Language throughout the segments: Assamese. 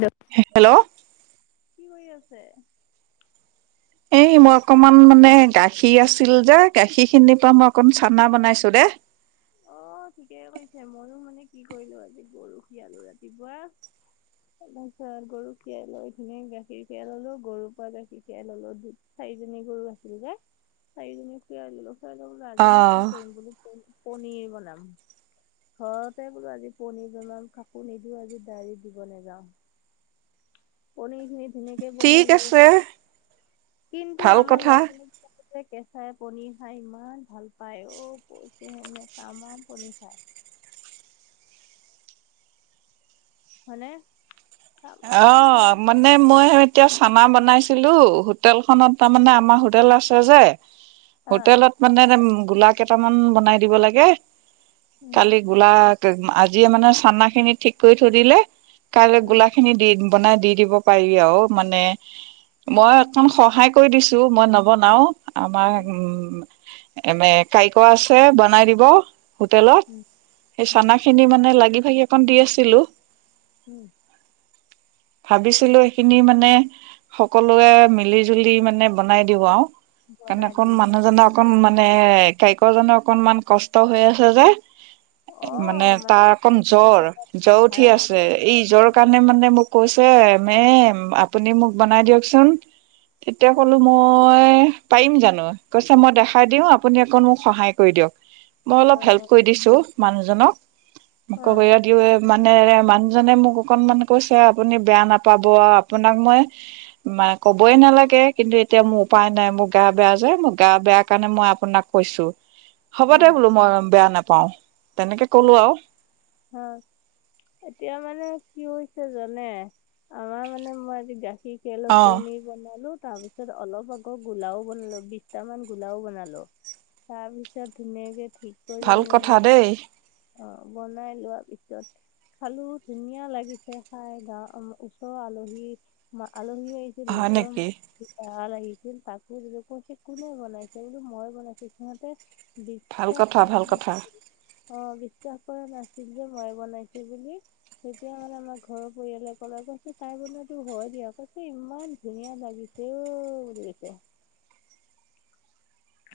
হেল্ল' কি কৰি আছে? এই মই অকমান মানে গাখীৰ আছিল যে গাখীৰ খিনিৰ পৰা মই অকন চানা বনাইছো দে। অ' ঠিকে কৈছে ময়ো মানে কি কৰিলো আজি গৰু [unintelligible] ৰাতিপুৱা। তাৰ পিছত গৰু খীৰাই লৈ ধোনিয়াকে গাখীৰ খীৰাাই ললো গৰুৰ পৰা গাখীৰ খীৰাই ললো চাৰিজনী গৰু আছিল যে চাৰিজনী খুৱাই ললো খুৱাই ল বো অ আজিনো কি কৰিম বোলো পনীৰ বনাম। ঘৰতে বোলো আজি পনীৰ ব কাকো নিদিওঁ আজি ডায়ৰ দিব নাযাওঁ [inaudible] [unintelligible] সেনেকে ঠিক বনালো আছে কিন্তু ভাল আমাৰ কথা ল'ৰা ছোৱালী কেঁচাই পনিৰ খাই ইমান ভাল পায় ও, কয়ছেহেনে টামাম পনীৰ খাই। [inaudible] হয়নে। অ' মানে মই এতিয়া চানা বনাইছিলো হোটেলখনত তাৰমানে আমাৰ হোটেল আছে যে। হোটেলত মানে গোলা কেইটামান বনাই দিব লাগে। কালি গোলা আজিয়ে মানে চানা খিনি ঠিক কৰি থৈ দিলে কাইলৈ গোলা খিনি দি বনাই দি দিব পাৰি আৰু মানে মই' অকন সহায় কৰি দিছো, মই নবনাও। আমাৰ উম এনে কাৰিকৰ আছে বনাই দিব। হোটেলত সেই চানা খিনি মানে লাগি ভাগি অক দি আছিলো্ উম। [inaudible] ভাবিছিলো এইেইখিনি মানে সকলোৱে মিলি জুলি মানে বনাই দিওঁ আৰু‌। [unintelligible] বনাই অকণ দিম বুলি মানুহজনে অকণ মানে গাইকৰজনৰ অকনমান কষ্ট হৈ আছে যে। অ মানে তাৰ অকম টোপনি খতি জ্বৰ কৰা জ্বৰ উঠি ধাৰা আছে মাৰিব এই জ্বৰ কাৰণে মে মোক কৈছে মে আপুনি মোক বনাই দিয়কচোন। তেতিয়া অ কলো মই পাৰিম জানো কৈছে মই দেখাই দিওঁ আপুনি অকন মোক সহায় কৰি দিয়ক। মই অ অলপ হেল্প কৰি দিছো মানুহজনক অ মক এয়া দিও এ মানেৰে মানুহজনে মোক অকনমান কৈছে আপুনি বেয়া নাপাব আপোনাক মই ম কবই নালাগে, কিন্তু এতিয়া মোৰ উপায় নাই মোৰ গা বেয়া যে, মোৰ গা বেয়া কাৰণে মই আপোনাক কৈছোঁ। হ'ব দে বোলোঁ মই বেয়া নাপাওঁ। হয়। হয় এতিয়া মানে কি হৈছে জানে? আমাৰ মানে মই আজি গাখীৰ খিৰাই লৈ অ পনিৰ বনালো তাৰ পিছত অলপ আকৌ গোলাও বনালো। বিশটামান গোলাও বনালোঁ। তাৰপিছত ধুনীয়াকে ঠিক কৰি ভাল মেলি কথা দেই। অ, বনাই লোৱা পিছত খালোঁ ধুনীয়া লাগিছে খাই গা উম ওচৰৰ আলহী মা আলহী আহিছিল হয় ওচৰৰ নেকি মানুহ দুটা। ভাল আহিছিল। তাকো দিছোঁ কৈছে কোনে বনাইছে? বোলো মই বনাইছোঁ। সিহঁতে ভাল বিশ্বাস কথা কৰা ভাল কথা নাছিল। অ, বিশ্বাস কৰা নাছিল, যে মই বনাইছোঁ বুলি। তেতিয়া মানে আমাৰ ঘৰৰ পৰিয়ালে ক'লে ত কৈছে তাই বনোৱা হয় দিয়া। কৈছে ইমান ধুনীয়া লাগিছে অ বুলি কৈছে। [inaudible]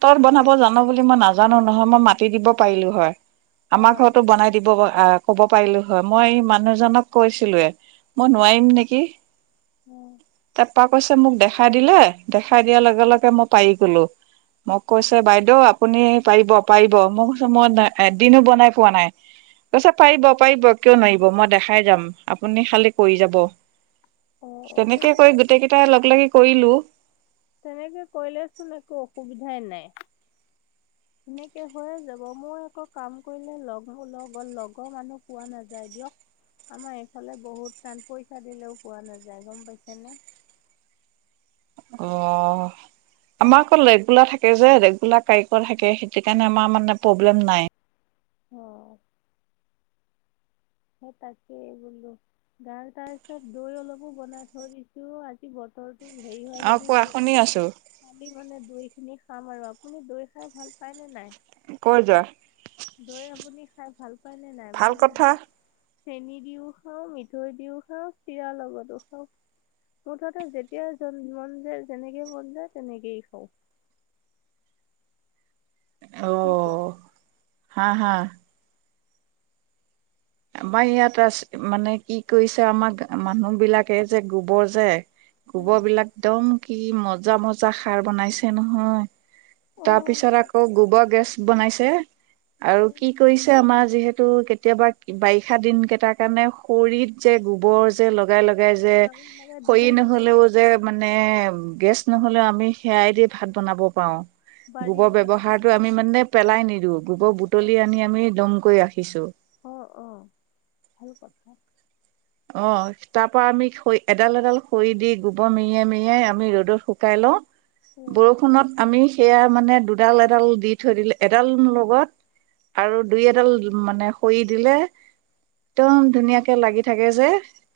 তোৰ বনাব মই জানোঁ বুলি মই নাজানোঁ নহয়, মই মাতি দিব পাৰিলো হয়। অ আমাৰ ঘৰতো বনাই দিবগৈ। অ, ক'ব পাৰিলো হয়। মই মানুহজনক কৈছিলোঁৱেই। মই নোৱাৰিম নেকি? উম। তাই কৈছে মোক দেখাই দিলে। দেখাই দিয়াৰ লগে লগে মই পাৰি গলোঁ। মোক কৈছে বাইদেউ আপুনি পাৰিব পাৰিব। মই কৈছোঁ মই নাই এদিনো বনাই পোৱা নাই। কৈছে পাৰিব পাৰিব। কিয় নোৱাৰিব? মই দেখাই যাম, আপুনি খালি কৰি যাব। অ অ তেনেকে কৰি গোটেই কেইটাই লগ লাগি কৰিলোঁ। তেনেকে কৰিলে চোন একো অসুবিধাই নাই। [inaudible] সেনেকে হৈয়ে যাব। মোৰ আকৌ কাম কৰিলে লগ ব লগৰ লগৰ মানুহ পোৱা নাযায় দিয়ক। আমাৰ এইফালে বহুত টান পইচা দিলেও পোৱা নাযায় গম পাইছেনে? অহ আমাৰ অকল ৰেগুলাৰ থাকে যে, ৰেগুলাৰ কাৰিকৰ থাকে। সেইটো কাৰণে আমাৰ মানে প্ৰব্লেম নাই। [inaudible] অ সেই তাকেই বোলো গাৰ তাৰ পিছত দৈ অলপো বনাই থৈ দিছোঁ। আজি বতৰ হেৰি হয় অ যদিও কোৱা শুনি আছো [unintelligible] খালি মানে দৈ খিনি খাম আৰু আপুনি দৈ খাই ভাল পায় নে নাই? কৈ যোৱা দৈ আপুনি খাই ভাল পায় নে নাই? ভাল মই যে কথা দৈ চেনী দিওঁ খাওঁ, মিঠৈ দিওঁ খাওঁ, চিৰাৰ লগতো খাওঁ। মুঠতে যেতিয়া যন মন যায়, যেনেকে মন যায় তেনেকেই খাওঁ। [inaudible] অ শুইছে। হা হা। আমাৰ ইয়াত আছে মানে, কি কৰিছে, আমাক মানুহ বিলাকে যে, গোবৰ যে গোবৰ বিলাক একদম কি মজা মজা সাৰ বনাইছে নহয়। অ তাৰ পিছত আকৌ গোবৰ গেছ বনাইছে। আৰু কি কৰিছে আমাৰ যিহেতু কেতিয়াবা বাৰিষা দিন কেইটাৰ কাৰণে খৰিত যে, গোবৰ যে ল লগাই লগাই যে, দীঘল খৰি দীঘল নহ'লেও যে মানে গেছ নহ'লেও আমি সেয়াই দি ভাত বনাব পাৰোঁ। বাৰী গোবৰ দীঘল দীঘল ব্যৱহাৰটো আমি মানে পেলাই নিদিওঁ। গোবৰ বুটলি আনি আমি দম কৰি ৰাখিছোঁ। [inaudible] অ অ ভাল কথা। অ' তাৰ পৰা আমি খৰি এডাল এডাল খৰি দি গোবৰ মেৰিয়াই মেৰিয়াই আমি ৰ'দত শুকাই লওঁ। উম বৰষুণত আমি সেয়া মানে দুডাল এডাল দি থৈ দিলে এডাল লগত আৰু দুই এডাল মানে খৰি দিলে একদম ধুনীয়াকে লাগি থাকে যে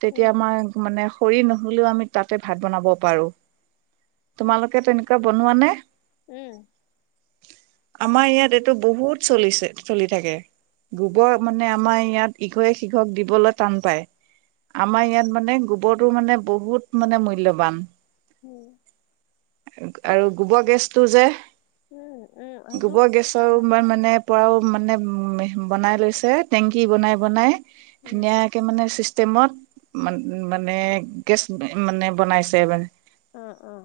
তেতিয়া উম মই মানে খৰি নহ'লেও, আমি তাতে ভাত বনাব পাৰোঁ। তোমালোকে তেনেকুৱা বনোৱা নে? উম। আমাৰ ইয়াত এইটো বহুত চলিছে চলি থাকে গোবৰ মানে আমাৰ ইয়াত ইঘৰে সিঘৰক দিবলৈ টান পায়। আমাৰ ইয়াত মানে গোবৰটো মানে বহুত মানে মূল্যৱান। উম। আৰু গোবৰ গেছতটো যে উম। উম উম সেইটো গোবৰ গেছৰ হাঁহত। মানে পৰাও মানে উ বনাই লৈছে টেংকি বনাই বনাই উম ধুনীয়াকে মানে চিষ্টেমত মানে গেছ মানে বনাইছে মানে অ' অ'।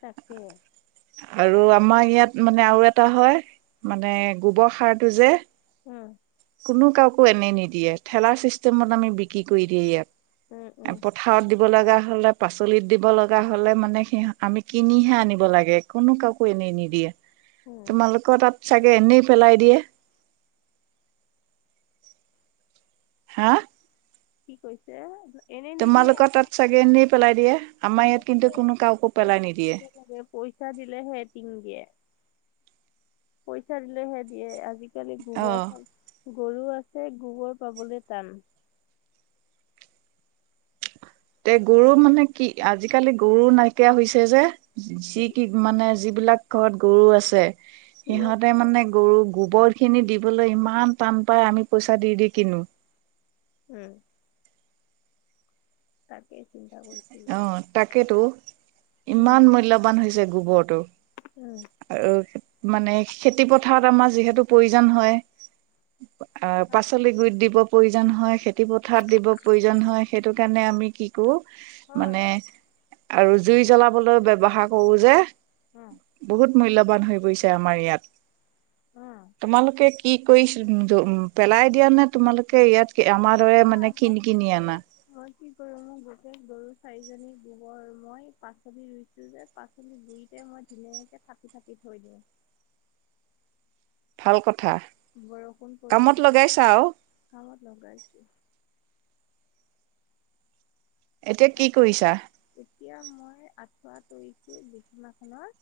তাকেই। আৰু আমাৰ ইয়াত মানে আৰু এটা হয় মানে গোবৰ সাৰটো যে উম কোনো কাকো এনেই নিদিয়ে ঠেলা ছিষ্টেমত আমি বিক্ৰী কৰি দিয়ে উম উম ইয়াত। পথাৰত দিব লগা লে পাচলিত দিব লগা হ'লে মানে সি আমি কিনিহে আনিব লাগে কোনো কাকো এনেই নিদিয়ে। উম তোমালোকৰ তাত চাগে এনেই পেলাই দিয়ে। হা। কি কৈছে? এনে নিদিয়ে তোমালোকৰ তাত চাগেই এনেই পেলাই দিয়ে। আমাৰ আজিকালি ইয়াত কিন্তু কোনো কাকো পেলাই নিদিয়ে। দিব লাগে পইচা দিলেহে এটিং দিয়ে। পইচা দিলেহে দিয়ে। আজিকালি অ গোবৰসাৰ গৰু আছে গোবৰ পাবলৈ টান। তে গৰু মানে কি, আজিকালি গৰু নাইকিয়া হৈছে যে, যিটি মানে যি বিলাক ঘৰত গৰু আছে, চোৰক সিহঁতে মানে গৰু গোবৰখিনি দিবলৈ ইমান টান পায়, আমি পইচা দি দি কিনো। উম তাকেই অ', তাকেইতো, ইমান উম মূল্যবান হৈছে গোবৰটো। উম আৰু মানে খেতি পথাৰত আমাৰ যিহেত তু প্ৰয়োজন হয়, আ, পাচলি গুৰিত দিব প্ৰয়োজন হয় সেইটো খেতি পথাৰত দিব প্ৰয়োজন হয়, সেইটো কাৰণে আমি কি কৰোঁ অ', মানে আৰু জুই জ্বলাবলৈ ব্যৱহাৰ কৰোঁ যে উম বহুত মূল্যবান হৈ পৰিছে আমাৰ ইয়াত, উম তোমালোকে কি কৰি-পেলাই দিয়া নে তোমালোকে ইয়াত আমাৰ [inaudible] দৰে মানে মই কিনি কি কিনি কৰোঁ, আনা মই কি কৰোঁ মোৰ গোটেই গৰু চাৰিজনীৰ গোবৰ মই পাচলি ৰুইছো যে, পাচলি গুৰিতে মই ধুনীয়াকে থাপি থাপি দি থৈ দিওঁ। ভাল কথ বৰষুণ পৰিলেতো, আৰু কামত লগাইছো এতিয়া কি কৰিছা [inaudible] এতিয়া মই আঠ আঁঠুৱা তৰিছো বিছনাখনৰ,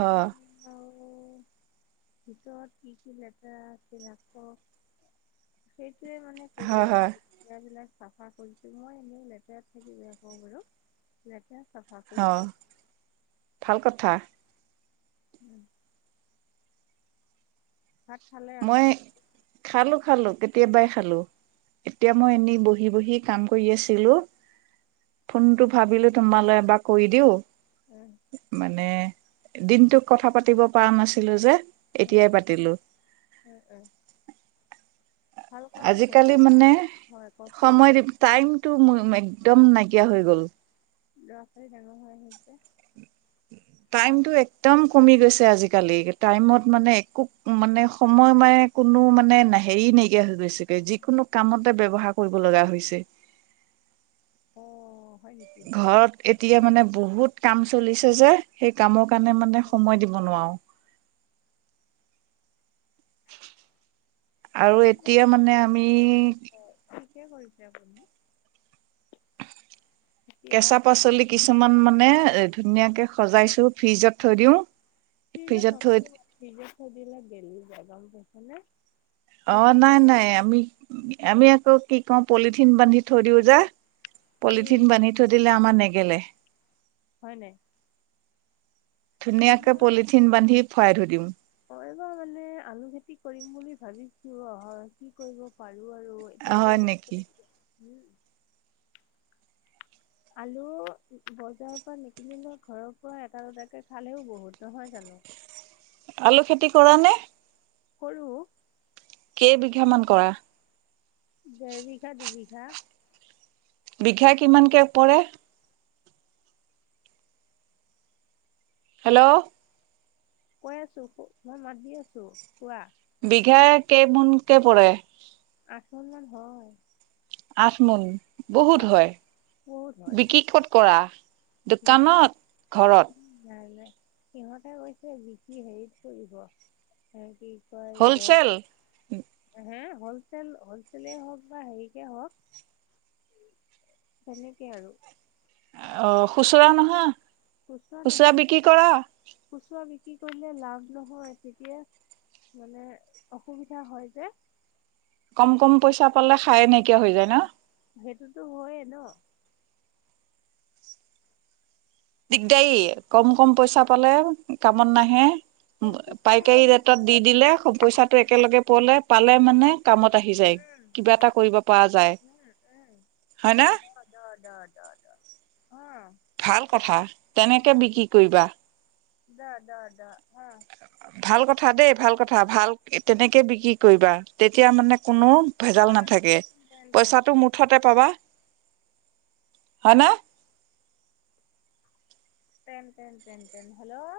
হয় আৰু [inaudible] ভিতৰত কি কি লেতেৰা আছিল আক সেই সেইটোৱে মানে কৰি হয় আছো হয় বিলাক চাফা কৰিছো মই এনে লেতেৰাত থাকিব ক বাৰু লেতেৰাত অ ভাল কথা। উম। ভাত খালে মই আপোনাৰ খালো-খালো। কেতিয়াবাই খালো, এতিয়া মই এনে বহি-বহি কাম কৰি আছিলো। ফোনটো ভাবিলো তোমালৈ এবাৰ কৰি দিওঁ। এ, মানে দিনটোক কথা পাতিব পৰা নাছিলো যে। এ, এতিয়াই পাতিলো। এ, ভাল কামে কৰি আজিকালি মানে হয় কওকচোন সময় টাইমটো একদম নাইকিয়া হৈ গ'ল। লৰা ছোৱালী ডাঙৰ হৈ আহিছে। টাইমতটো একদম কমি গৈছে আজিকালি টাইমত মানে একো- উম মানে সময় মানে কোনো মানে হেৰি নাইকিয়া হৈ গৈছেগে যিকোনো কামত ব্যৱহাৰ কৰিব লগা হৈছে। অ। হয় নেকি ঘৰত এতিয়া মানে বহুত কাম চলিছে যে সেই কামৰ কাৰণে মানে সময় দিব নোৱাৰো। আৰু ঠিকে এতিয়া মানে আমি কিয় কৰিছে আপুনি? এতিয়া কেঁচা পাচলি কিছুমান মানে এ ধুনীয়াকে সজাইছো ফ্ৰিজত থৈ দিওঁ। ফ্ৰীজত ফ্ৰিজত থৈ নথও আৰু, ফ্ৰীজত থৈ দিলে গেল অ নাই নাই আমি আমি আকৌ কি কওঁ পলিথিন বান্ধি থৈ দিওঁ যে। পলিথিন উম বান্ধি থৈ দিলে আমাৰ নেগেলে। হয় নাই? ধুনীয়াকে পলিথিন বান্ধি ভৰাই থৈ দিও। অবাৰ মানে আলু খেতি বুলি ভাবিছো্ হয় নেকি। উম আলু বজাৰৰ পৰা নিকিনিলেও ঘৰৰ পৰা এটা-দুটাকে খালেও বহুত, নহয় জানো? আলু খেতি কৰা নে? সৰু কেই বিঘা মান কৰা? দেৰ বিঘা, দুই বিঘা। বিঘা কিমানকে পৰে? হেল্ল'। কৈ আছো, মই মাত দি আছো, কোৱা। বিঘা কেইমোনকে পৰে? আঠল মান হয়। আচমোন বহুত হয় বহুত হয় বিক্ৰীত কৰা। বিকি দোকানত ঘৰত। নাই নাই সিহঁতে কৈছে বিকি হেৰিত পঢ়িব এ কি ছয় হলচেল দহ হা হলচেল, হলচলেই হওক বা হেৰিকে হওক তেনেকে আৰু। অ খুচুৰা নহয়। খুচুৰা নহয় বিক্ৰী কৰা খুচুৰা বিক্ৰী কৰিলে লাভ নহয় তেতিয়া। মানে অসুবিধা হয় যে। কম, কম পইচা পালে খাই নাইকিয়া হৈ যায় না? সেইটোতো হয় ন। দিগদাৰী, কম, কম পইচা পালে কামত নাহে। এইটো পাইকাৰী ৰেটত দি দিলে, পইচাটো একেলগে পোৱলে, পালে মানে কামত আহি যায়, কিবা এটা কৰিব পৰা যায়। হয় ন দ, দ, দ, দ, দ, অ,। ভাল কথা তেনেকে বিক্ৰী কৰিবা। দ-দ-দ-স। ভাল কথা দেই ভাল কথা ভাল, তেনেকে বিক্ৰী কৰিবা তেতিয়া মানে কোনো ভেজাল অ নাথাকে, তেন তেন পইচাটো মুঠতে পাবা। হয় ন? তেন, তেন, তেন, তেন, হেল্ল'।